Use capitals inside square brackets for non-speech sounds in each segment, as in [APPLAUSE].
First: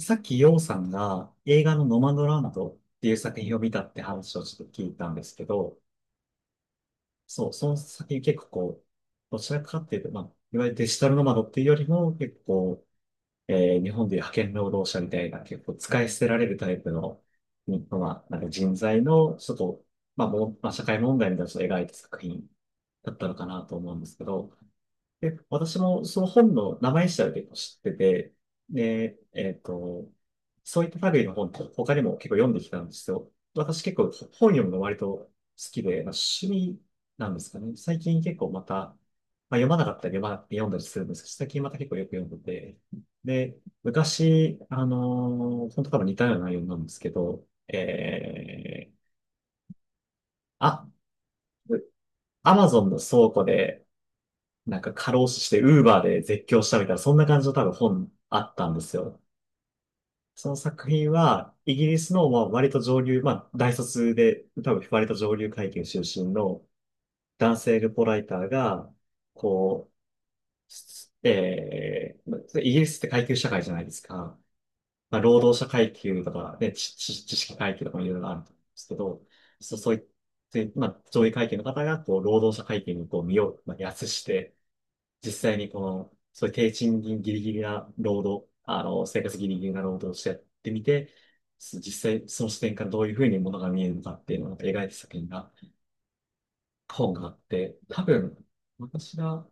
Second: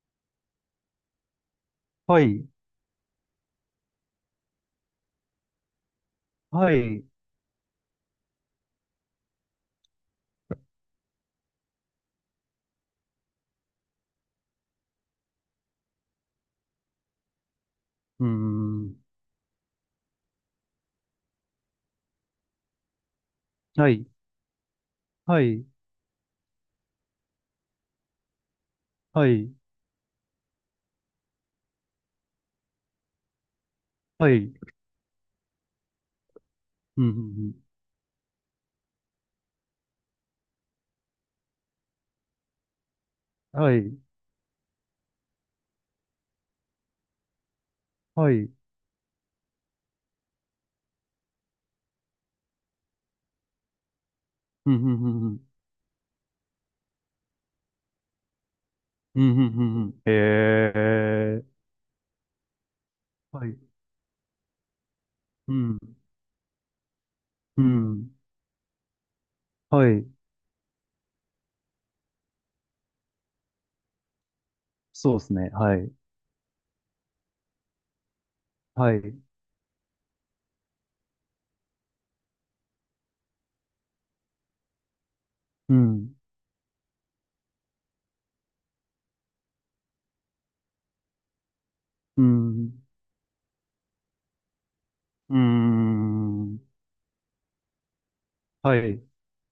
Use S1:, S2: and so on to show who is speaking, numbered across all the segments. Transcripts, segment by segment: S1: さっきヨウさんが映画のノマ
S2: は
S1: ドラ
S2: い、
S1: ンドっていう作品を見たって話をちょっと聞いたんですけど、
S2: はい、う
S1: そう、その作品結構こう、どちらかっていうと、まあ、いわゆるデジタルノマドっていうよりも結構、日本でいう派遣労働者みたいな結構使い捨てられるタイプの、日本
S2: ー
S1: なんか人
S2: ん、
S1: 材の、ちょっと、まあ、もう、まあ、社会問題みたいなのを描いた作品だったのかなと
S2: は
S1: 思うん
S2: い、
S1: ですけど、で、
S2: はい、
S1: 私もその本の名前自体は結構知ってて、で、
S2: はい、
S1: そういった類の本って他にも結構読んできたんですよ。私結構
S2: は
S1: 本
S2: い、
S1: 読むの割と好きで、まあ、趣味
S2: うん、う
S1: なんです
S2: ん
S1: かね。最近結構また、まあ、読まなかったり読まな読んだりするんですけど、最近また結構よく読んでて、で、
S2: うんはい、
S1: 昔、本当多分似たような内容なんですけど、
S2: はい、
S1: あ、アマゾンの倉庫で、
S2: うん、
S1: な
S2: う
S1: んか
S2: ん、う
S1: 過
S2: ん、
S1: 労
S2: うん、
S1: 死してウーバーで絶叫したみたいな、そんな感じの多分本あったんです
S2: う
S1: よ。
S2: ん、うんうんへ
S1: その作品
S2: え、
S1: は、イギリスのまあ割と上流、ま
S2: は
S1: あ
S2: い、
S1: 大卒で、多分割と上流
S2: う
S1: 階
S2: ん、
S1: 級出身の男
S2: う
S1: 性ルポ
S2: ん、
S1: ライターが、
S2: は
S1: こ
S2: い、
S1: う、まあイギリスって階級社会じゃないですか。
S2: そ
S1: ま
S2: う
S1: あ、
S2: です
S1: 労
S2: ね、
S1: 働者
S2: はい、
S1: 階級とか、ね、知識階級とかもいろいろあると思うんです
S2: は
S1: け
S2: い、う
S1: ど、そう、そういって、まあ、上位階級の方が、こう、労働者階級にこう身を、まあ、安して、実際に
S2: ん、
S1: この、そういう低賃金ギリギリな労働、あの、生活ギリギリな労働をしてやってみて、実
S2: う
S1: 際その視点
S2: ん、
S1: からどういうふうにものが見えるのかっていうのをなんか描いた作品
S2: うー
S1: が、
S2: ん、
S1: 本があって、多分、
S2: はい、
S1: 私が、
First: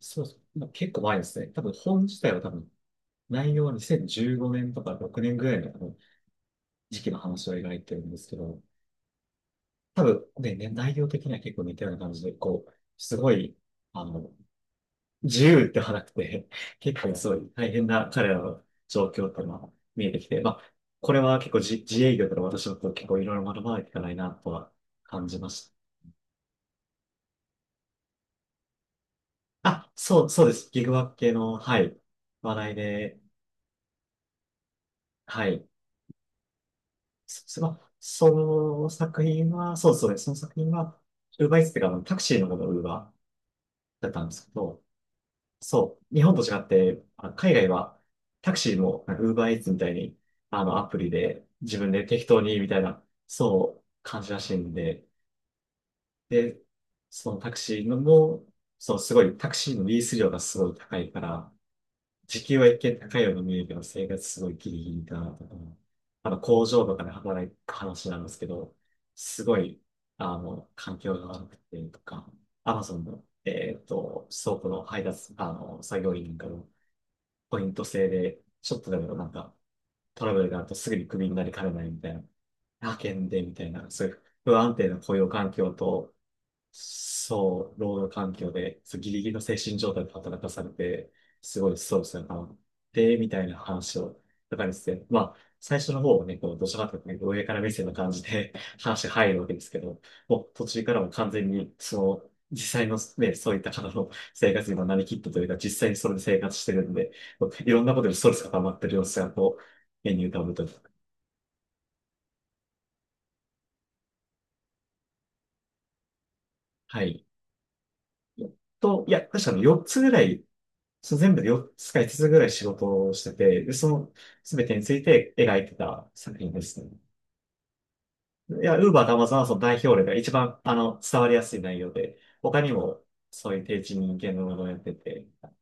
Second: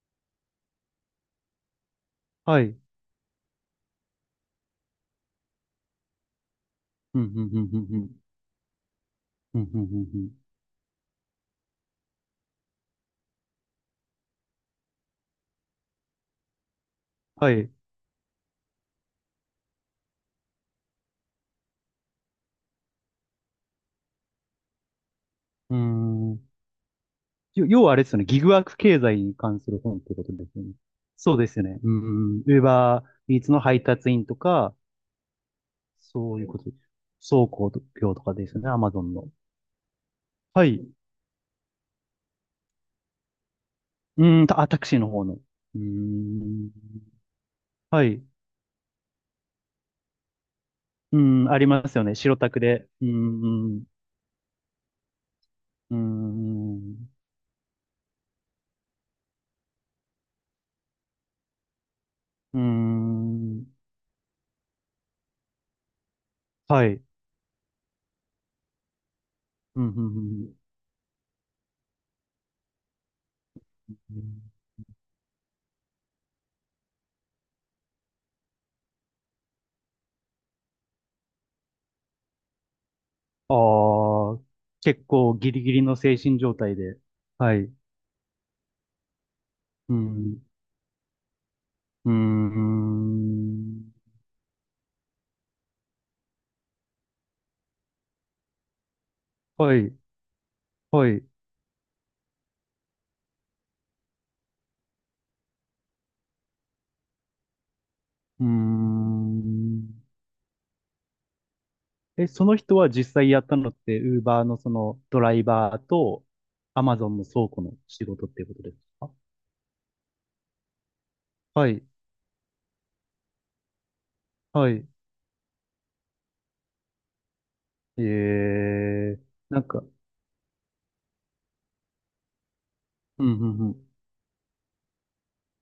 S1: そうそう、まあ結構前ですね。多分本自体は多
S2: は
S1: 分、
S2: い、
S1: 内容は2015年とか6年ぐらいの多分時期の
S2: うん、うん、
S1: 話を
S2: うん、
S1: 描
S2: う
S1: い
S2: ん、
S1: て
S2: う
S1: るん
S2: ん、
S1: ですけど、
S2: うん、うんうん
S1: 多
S2: う
S1: 分
S2: ん
S1: ね、内容的には結構似たような感じで、こう、すごい、あの、自由ってはなくて、結構すごい
S2: はい、
S1: 大
S2: う
S1: 変な彼らの状況っていうのは見えてきて、まあ、これは結構自営業から私のこと結構いろいろ学ばないといけないなとは感じまし
S2: ー
S1: た。
S2: ん、要はあれですよね、ギグワーク経済に関する
S1: あ、
S2: 本ってこ
S1: そう、
S2: と
S1: そ
S2: で
S1: うで
S2: すよ
S1: す。
S2: ね。
S1: ギグワーク系
S2: そうで
S1: の、
S2: すよ
S1: は
S2: ね。う
S1: い、
S2: んうん。
S1: 話
S2: ウー
S1: 題
S2: バ
S1: で、
S2: ーイーツの配達員とか、
S1: はい。
S2: そういうこと倉
S1: ま
S2: 庫
S1: あ
S2: 業と
S1: そ
S2: かですよね、ア
S1: の
S2: マゾン
S1: 作
S2: の。
S1: 品は、そうそうです。その作
S2: は
S1: 品
S2: い。
S1: は、ウーバーイーツっていうか、あのタクシーのことウーバーだったんで
S2: う
S1: す
S2: ん、
S1: け
S2: タ
S1: ど、
S2: クシーの方の。うー
S1: そう、日本と違っ
S2: ん。
S1: て、海外は
S2: はい。
S1: タクシーもなんか Uber Eats みたいに、あの、アプリ
S2: う
S1: で
S2: ん、あり
S1: 自
S2: ま
S1: 分
S2: すよ
S1: で
S2: ね。
S1: 適
S2: 白
S1: 当
S2: タ
S1: に
S2: ク
S1: みたい
S2: で。
S1: な、
S2: うん、う
S1: そう、
S2: ん、
S1: 感じらしいんで、
S2: う
S1: で、
S2: ん、
S1: そのタクシーのも、そう、すごい、タクシーのリース料がすごい高いから、時給
S2: う
S1: は一見高いように
S2: ん。
S1: 見
S2: う
S1: え
S2: ん
S1: るけど、生活すごいギリギリだなとか、あの、工場
S2: は
S1: と
S2: い。
S1: かで働く話なんですけど、すごい、
S2: うん、う
S1: あ
S2: ん、
S1: の、環境が悪くてとか、Amazon の、
S2: うん。
S1: 倉庫の配達、あの、作業員なんかの、ポイント制で、ちょっとでもなんか、トラブルがあるとすぐにクビになりかねないみたいな、派遣でみ
S2: ああ
S1: たいな、そういう
S2: ー、
S1: 不安定な
S2: 結
S1: 雇用
S2: 構
S1: 環
S2: ギリ
S1: 境
S2: ギリの
S1: と、
S2: 精神状態で。はい。
S1: そう、労働環境で、そうギリギリの精神状
S2: う
S1: 態で働
S2: ん。
S1: かされて、すごいストレ
S2: う
S1: ス
S2: ー
S1: が溜まって、みたいな
S2: ん。
S1: 話を、とかですね。まあ、最初の方はね、こう、どちらかというとね、上から目線の感じで [LAUGHS] 話が入るわけです
S2: は
S1: け
S2: い、
S1: ど、もう途中から
S2: は
S1: も
S2: い。う
S1: 完全に、その、実際のね、そういった方の生活にもなりきったというか、実際にそれで生活してるんで、こういろんなことでストレス
S2: ー
S1: が溜まってる様子が、こう、
S2: ん。
S1: 目に浮かぶと。
S2: え、その人は実際やったのって、ウーバーのそのドライバーと、アマ
S1: は
S2: ゾン
S1: い。
S2: の倉庫の仕事っていうことです
S1: と、い
S2: か。
S1: や、確かに4つぐらいそう、全部で
S2: は
S1: 4
S2: い、
S1: つか5つぐらい仕事をしてて、で、その全
S2: は
S1: てに
S2: い。
S1: ついて描いてた作品ですね。
S2: え
S1: いや、ウーバーとア
S2: ー、
S1: マゾンはその
S2: なん
S1: 代
S2: か、
S1: 表例が一番、あの、伝わりやすい内容で、他にも
S2: うん、う
S1: そうい
S2: ん、
S1: う
S2: う
S1: 低
S2: ん。
S1: 知人間のものをやってて、っ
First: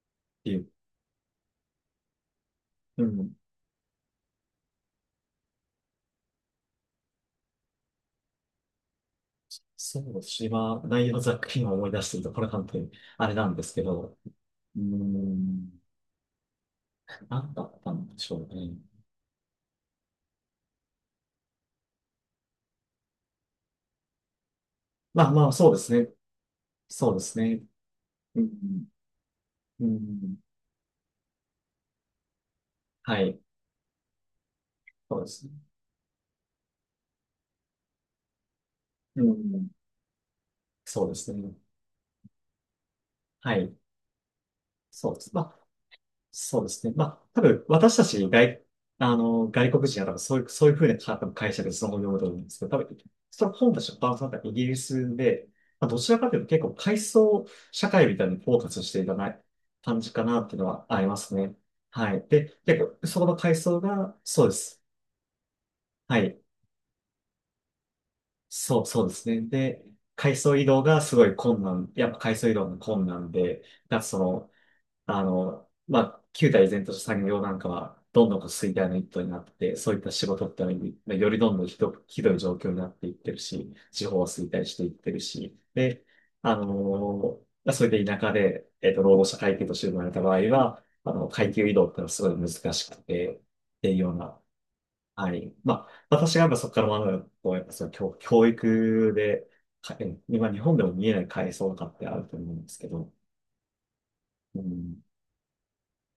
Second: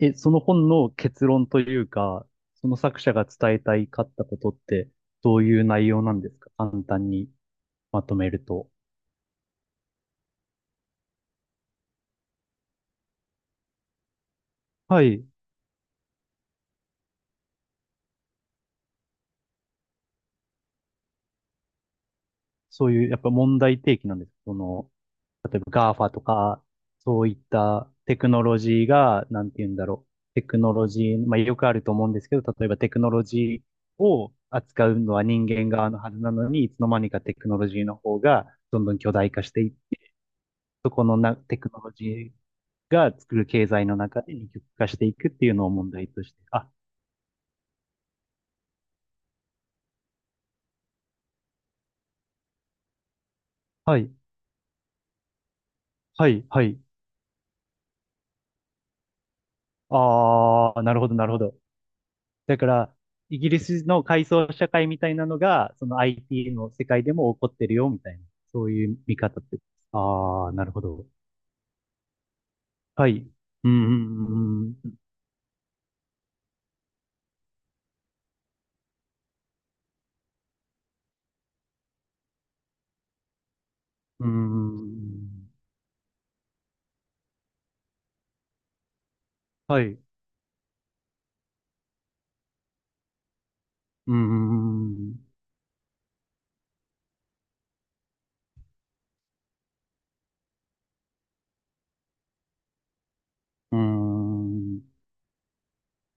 S2: え、その
S1: ていう、
S2: 本の結論というか、その作
S1: う
S2: 者が
S1: ん、
S2: 伝えたいかったことって、どういう内容なんですか、簡単にまとめると。
S1: そうですし、今、内容ざっくり今思い出してると、これ本当にあれなんですけど、うー
S2: はい。
S1: ん、なんだったんでしょうね。
S2: そういう、やっぱ問題提起なんです。その、
S1: まあまあ、
S2: 例えば
S1: そうですね。
S2: GAFA とか、
S1: そうで
S2: そうい
S1: す
S2: っ
S1: ね。
S2: たテク
S1: う
S2: ノ
S1: ん、
S2: ロジーが、なんて言うん
S1: う
S2: だろう。
S1: ん、
S2: テクノロジー、まあよくあると思うんですけど、例えばテクノ
S1: は
S2: ロ
S1: い、
S2: ジーを扱うの
S1: そう
S2: は
S1: です
S2: 人
S1: ね。
S2: 間側のはずなのに、いつの間にかテクノロジーの方がどんどん巨
S1: う
S2: 大化して
S1: ん、
S2: いっそこ
S1: そうで
S2: の
S1: す
S2: な、
S1: ね。
S2: テクノロジーが作る
S1: は
S2: 経
S1: い。
S2: 済の中で二極化して
S1: そ
S2: い
S1: うで
S2: くっ
S1: す。ま
S2: ていうの
S1: あ、
S2: を問題として。
S1: そうで
S2: あ、
S1: すね。まあ、多分、私たち外、あの、外国人は多分そういう、そういうふうな多分解釈でそのようだと思うんですけど、多分、その本たちの
S2: は
S1: バ
S2: い、
S1: ランスだったイギリスで、まあ、どちら
S2: は
S1: かという
S2: い、
S1: と結
S2: は
S1: 構
S2: い。
S1: 階層社会みたいにフォーカスしていかない感じかなっていうの
S2: あー、
S1: は
S2: な
S1: あ
S2: る
S1: り
S2: ほど、
S1: ま
S2: なる
S1: す
S2: ほ
S1: ね。
S2: ど。
S1: はい。で、
S2: だか
S1: 結
S2: ら、
S1: 構、そこの
S2: イギ
S1: 階
S2: リ
S1: 層
S2: スの
S1: が、
S2: 階
S1: そう
S2: 層
S1: で
S2: 社
S1: す。
S2: 会みたいなのが、その
S1: はい。
S2: IT の世界でも起こってるよ、みたいな。そう
S1: そう、
S2: いう
S1: そうで
S2: 見
S1: すね。
S2: 方って。
S1: で、階
S2: ああ、
S1: 層
S2: な
S1: 移
S2: るほ
S1: 動が
S2: ど。
S1: すごい困難、やっぱ階層移動の困
S2: はい。
S1: 難で、だ
S2: うん、う
S1: からその、
S2: ん、うん、
S1: あの、まあ、旧態依然とした産業なんかは、どんどんこう衰退の一途になって、そういった仕事ってのはよりどんどんひどく、ひどい状況になっていってるし、地方は
S2: う
S1: 衰退していってる
S2: ん。
S1: し、で、あのーそれで田舎で、労働者階級とし
S2: は
S1: て生
S2: い。
S1: まれた場合は、あの、階級移動ってのはすごい難しくて、っていうよ
S2: う
S1: うな、
S2: ん、
S1: はい。まあ、私がやっぱそこから学ぶのはこう、やっぱその教育で、かえ今日本でも見えない階層とかってあると思うんですけど、
S2: う
S1: う
S2: ん。
S1: ん。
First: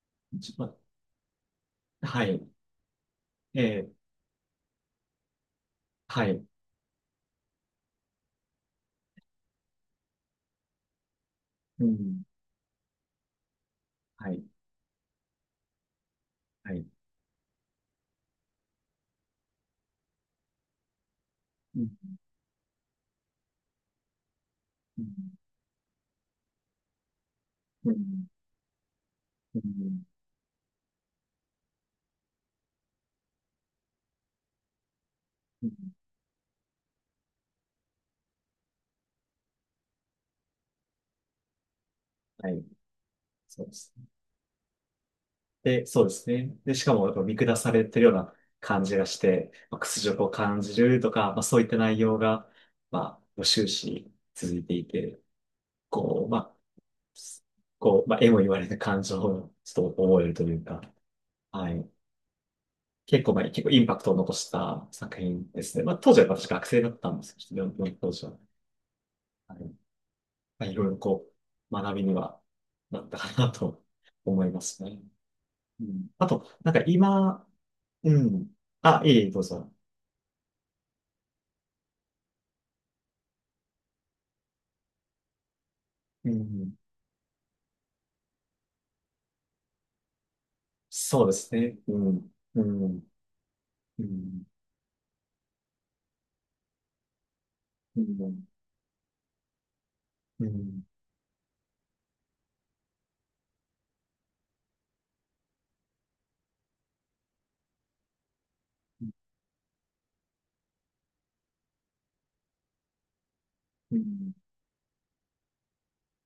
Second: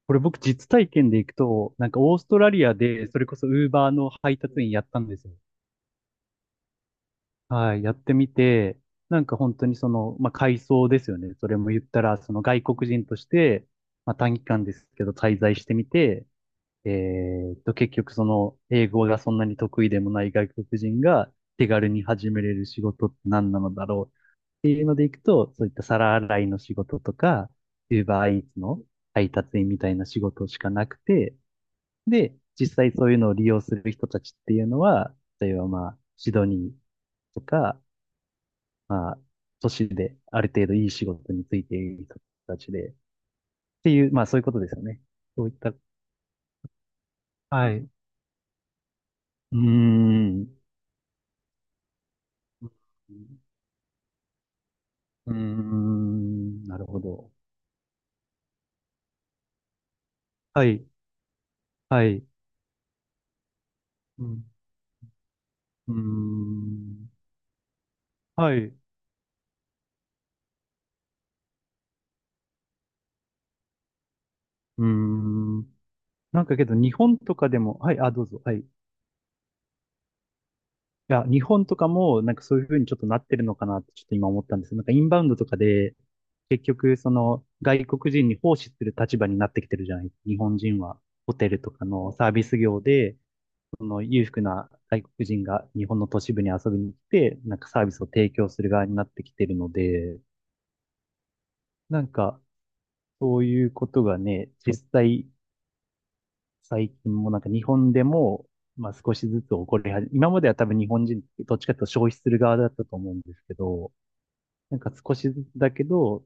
S2: これ僕
S1: ま
S2: 実
S1: あ
S2: 体験で行くと、なんかオー
S1: は
S2: スト
S1: い。
S2: ラリアで、それこそウ
S1: え
S2: ーバ
S1: え、
S2: ーの配達員やったんですよ。
S1: はい。
S2: はい、やってみて、なんか本当にその、まあ、改装ですよね。それも言っ
S1: う
S2: たら、
S1: ん。
S2: その外国人として、まあ、
S1: は
S2: 短
S1: い。
S2: 期間ですけど滞在してみて、
S1: はい。
S2: え結局その、英語がそんなに得意でもない外国人が手
S1: う
S2: 軽
S1: ん。
S2: に始めれる仕事って何なのだろうっていうの
S1: う
S2: で
S1: ん。
S2: いくと、そういった皿洗いの仕事とか、
S1: う
S2: Uber
S1: ん。
S2: Eats の配達
S1: う
S2: 員みたい
S1: ん。
S2: な仕事しかなくて、で、実際そういうのを利用する人たちっていうのは、例え
S1: う
S2: ば
S1: ん
S2: まあ、シドニーとか、まあ、都市である程度いい仕事についている人
S1: は
S2: た
S1: い。
S2: ちで、っ
S1: そうで
S2: て
S1: す。
S2: いう、まあそういうことですよね。そういった、
S1: で、そうですね。で、しかも、やっぱ見下さ
S2: はい。
S1: れ
S2: う
S1: てるような感じがして、
S2: ー
S1: まあ、屈辱を
S2: ん、
S1: 感じるとか、まあ、そういった内容が、まあ、終始続いていて、
S2: うー
S1: こう、ま
S2: ん、な
S1: あ、
S2: るほど。
S1: こう、まあ、絵も言われた感情をちょっと覚えるという
S2: は
S1: か、
S2: い。
S1: はい。
S2: はい。
S1: 結構、まあ、結構インパクトを
S2: う
S1: 残
S2: ん。
S1: した作品ですね。
S2: う
S1: ま
S2: ー
S1: あ、当時は私学生だっ
S2: ん、
S1: たんですけど、読んだ当時は。
S2: はい。う
S1: はい。まあ、いろいろこう、学びにはなったかなと思います
S2: ー
S1: ね。
S2: ん。
S1: うん、あ
S2: なん
S1: と、
S2: かけ
S1: なん
S2: ど
S1: か
S2: 日本と
S1: 今、
S2: かでも、はい、あ、
S1: う
S2: どうぞ。
S1: ん。
S2: はい。
S1: あ、いえいえ、どうぞ。
S2: いや、日本とかも、なんかそういうふうにちょっとなってるのかなってちょっと今思ったんですよ。なんかインバウンドとかで、
S1: う
S2: 結
S1: ん。
S2: 局、その、外国人に奉仕する立場になってきてるじゃない。日本人は、
S1: そうで
S2: ホテ
S1: す
S2: ルと
S1: ね。
S2: か
S1: う
S2: のサ
S1: ん。
S2: ービス
S1: う
S2: 業
S1: ん。
S2: で、その
S1: う
S2: 裕福
S1: ん。
S2: な外国人が日本の都市部に遊びに来て、なんかサービ
S1: う
S2: スを提
S1: ん。
S2: 供する側になってきてるので、
S1: うん。
S2: なんか、そういうことがね、実際、最近もなんか日本でも、まあ少しずつ起こり始め、今までは多分日本人、どっちかというと消費する側だったと思うんですけど、
S1: うん。
S2: なんか少しだけど、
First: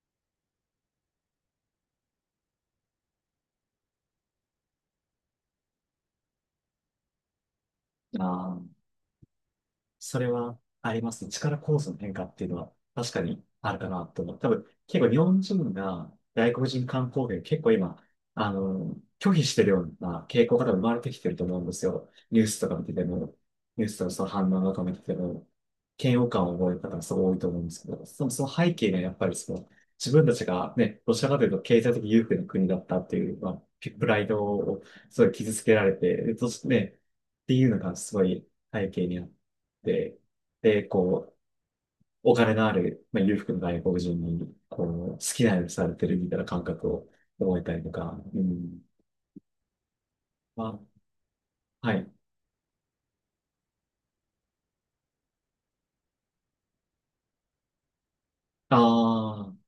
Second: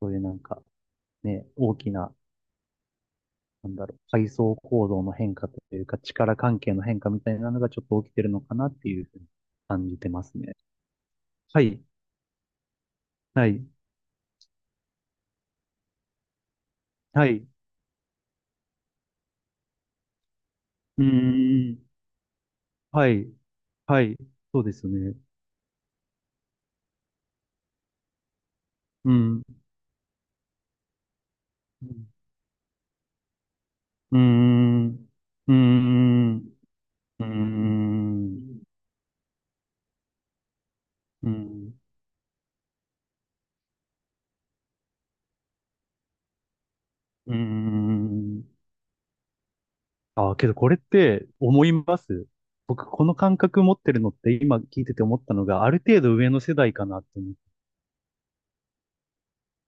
S2: そういうなんかね、大きな、なんだろう、階層構造の変化というか、力関係の変化みたいなのがちょっと起きて
S1: あ
S2: るのかなっ
S1: あ。
S2: ていうふうに感じて
S1: そ
S2: ま
S1: れ
S2: すね。
S1: はありますね。力
S2: は
S1: 構
S2: い、
S1: 造の変化っていうのは確かに
S2: はい、
S1: あるかなと思う。多分、結構日本人が外国人観
S2: は
S1: 光客
S2: い、
S1: 結構今、あの、拒否してるような傾向が多分生まれ
S2: う
S1: てきてると思うん
S2: ー
S1: です
S2: ん、
S1: よ。ニュースとか見てて
S2: はい、
S1: も、ニュース
S2: は
S1: とか
S2: い、
S1: その反応
S2: そう
S1: と
S2: で
S1: か
S2: す
S1: 見てて
S2: ね。
S1: も、嫌悪感を覚える方がすごい多いと思うんですけど、その、その背景にはや
S2: う
S1: っぱり
S2: ん、
S1: その、自分たちがね、どちらかというと経
S2: う
S1: 済的
S2: ん、
S1: 優勢の国だったっていう、まあ、プ
S2: う
S1: ラ
S2: ー
S1: イドを
S2: ん、う
S1: すごい傷
S2: ー
S1: つけられて、で
S2: ん、
S1: そしてね、
S2: うー
S1: っていうのがすごい
S2: ん、
S1: 背景にあってで、で、
S2: う
S1: こ
S2: ーん、
S1: う、
S2: うーん、
S1: お金のある、まあ、裕福な外国人に、こう、好きなようにされてるみたいな感覚を
S2: うー
S1: 覚えたりとか、う
S2: ん。
S1: ん。
S2: ああ、けどこれっ
S1: ま
S2: て思い
S1: あ、は
S2: ま
S1: い。
S2: す。僕、この感覚持ってるのって今聞いてて思ったのが、ある程度上の世代かなって思う。
S1: ああ、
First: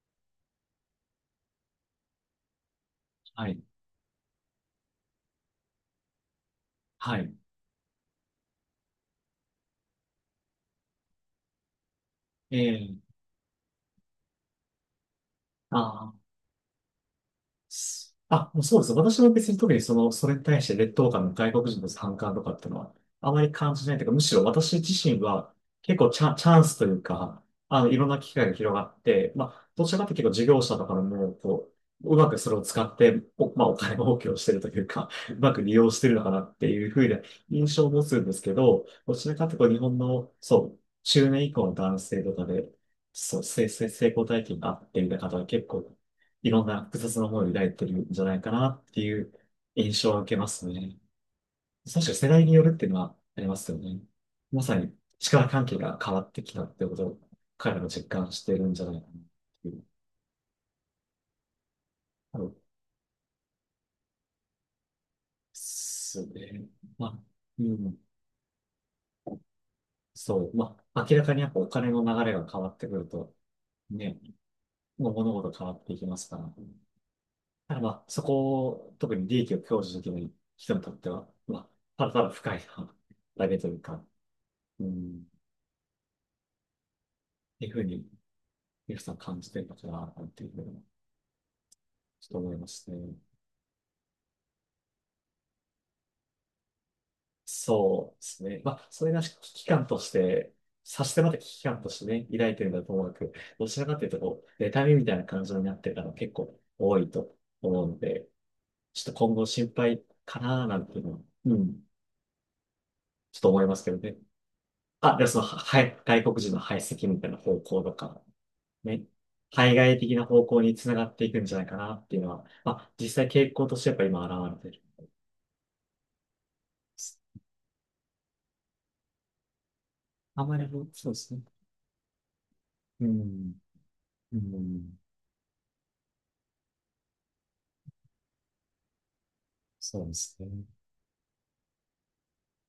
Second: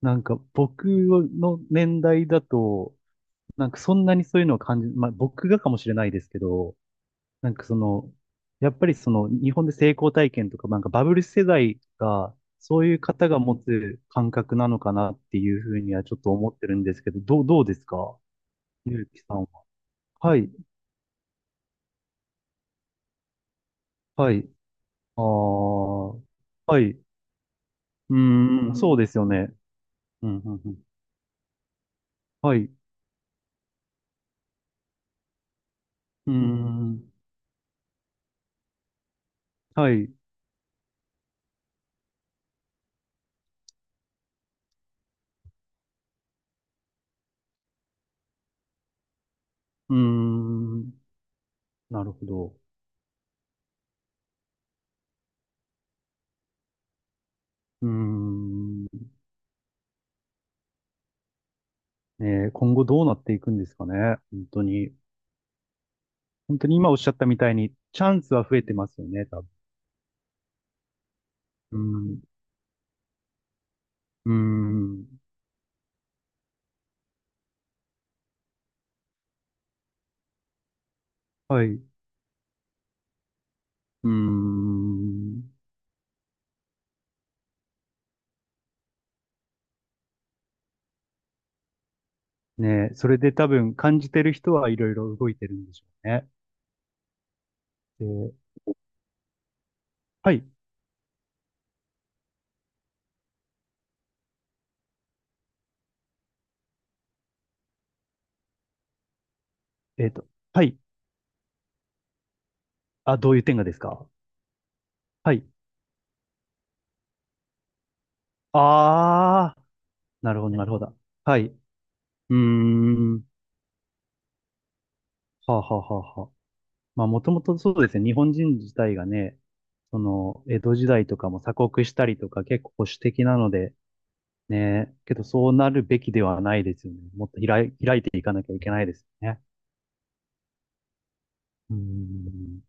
S2: なんか僕の年代だと、
S1: はい。
S2: なんかそんなにそういうのを感じ、まあ僕がかもしれないですけど、
S1: はい。
S2: なんかその、やっぱりその日本で成功体験とか、なんかバブル世代が、そう
S1: え
S2: い
S1: え
S2: う方が持つ感覚なのかなっていうふ
S1: あ
S2: うには
S1: あ
S2: ちょ
S1: ー。
S2: っと思ってるんですけど、どうですか
S1: あ、もうそうです。
S2: ゆうき
S1: 私も
S2: さんは。
S1: 別に特にその、それ
S2: は
S1: に
S2: い、
S1: 対して劣等感の外国人の反感とかっていうのは、あまり感じないというか、む
S2: は
S1: しろ
S2: い、
S1: 私自身
S2: ああ、
S1: は結構チャンス
S2: は
S1: とい
S2: い。
S1: うか、あの、いろん
S2: う
S1: な機会が
S2: ー
S1: 広
S2: ん、
S1: が
S2: そう
S1: っ
S2: ですよ
S1: て、ま
S2: ね。
S1: あ、どちらかというと
S2: う
S1: 結構
S2: ん、
S1: 事
S2: うん、
S1: 業
S2: うん。
S1: 者とかでも、こう、うまくそれ
S2: は
S1: を
S2: い。う
S1: 使って、お、まあ、お金儲けをしてるというか、うまく利用してるのか
S2: ー
S1: なっていうふう
S2: ん、
S1: な印象を持つんですけど、どちらかというと日
S2: は
S1: 本
S2: い。う
S1: の、そう、中年以降の男性とかで、そう、成功体験があってみたいな方が結構いろんな複雑な思いを抱いてるんじゃないかなっていう
S2: ー
S1: 印象を受けますね。
S2: ん、な
S1: 確か
S2: る
S1: に
S2: ほ
S1: 世代に
S2: ど。
S1: よるっていうのはありますよね。まさに力関係が変わってきたってことを彼ら
S2: う
S1: も
S2: ー
S1: 実感してるんじゃ
S2: ん、
S1: ないかなっていう。そ
S2: ね
S1: う
S2: え、
S1: で
S2: 今後どうなっていくんですかね。本当に。
S1: す
S2: 本
S1: ね。
S2: 当に今おっし
S1: ま
S2: ゃっ
S1: あ、
S2: たみたい
S1: う
S2: に、
S1: ん、
S2: チャンスは増えてますよね、多
S1: そう。まあ、明らかにやっぱお金の
S2: 分。
S1: 流れが変わってくると、ね、
S2: うーん、うー
S1: もう
S2: ん、
S1: 物事変わっていきますから。ただまあ、そこを、特に利益を享受できない人にとっては、ま
S2: はい。う
S1: あ、ただただ不快なだけというか、
S2: ー
S1: うん
S2: ん、
S1: いうふうに、皆さん感じてるのかな、なんていうふうに、ちょっと思います
S2: ねえ、そ
S1: ね。
S2: れで多分感じてる人はいろいろ動いてるんでしょうね。
S1: そうで
S2: で、
S1: すね。まあ、それが危機感とし
S2: はい。
S1: て、差し迫った危機感としてね、抱いてるのはともなく、どちらかというと、こう、妬みみたいな感情になってる方が結構多いと思うので、ちょっと今後心配
S2: えっと、
S1: か
S2: は
S1: な、
S2: い。
S1: なんていうのは、うん、
S2: あ、どう
S1: ちょ
S2: い
S1: っ
S2: う
S1: と
S2: 点
S1: 思
S2: が
S1: い
S2: で
S1: ま
S2: す
S1: すけど
S2: か。
S1: ね。あ、で、
S2: は
S1: その、
S2: い。
S1: は、はい外国人の排斥みたいな方向とか、ね、
S2: ああ、
S1: 対外的な
S2: なる
S1: 方
S2: ほど、
S1: 向
S2: なる
S1: に
S2: ほ
S1: つな
S2: ど。
S1: がってい
S2: は
S1: く
S2: い。
S1: んじ
S2: う
S1: ゃないかなっていうの
S2: ー
S1: は、まあ、実
S2: ん。
S1: 際傾向としてやっぱ今現れてる。
S2: はあ、はあはあはあ。まあ、もともとそうですね。日本人自体がね、そ
S1: あ
S2: の、
S1: ま
S2: 江
S1: り
S2: 戸時
S1: も、
S2: 代
S1: そう
S2: と
S1: で
S2: か
S1: す
S2: も
S1: ね。
S2: 鎖国したりとか結構保守
S1: う
S2: 的なの
S1: ん、
S2: で、
S1: う
S2: ね、
S1: ん、
S2: けどそうなるべきではないですよね。もっと開い、開いていかなきゃいけないですよね。
S1: そうですね。
S2: うーん。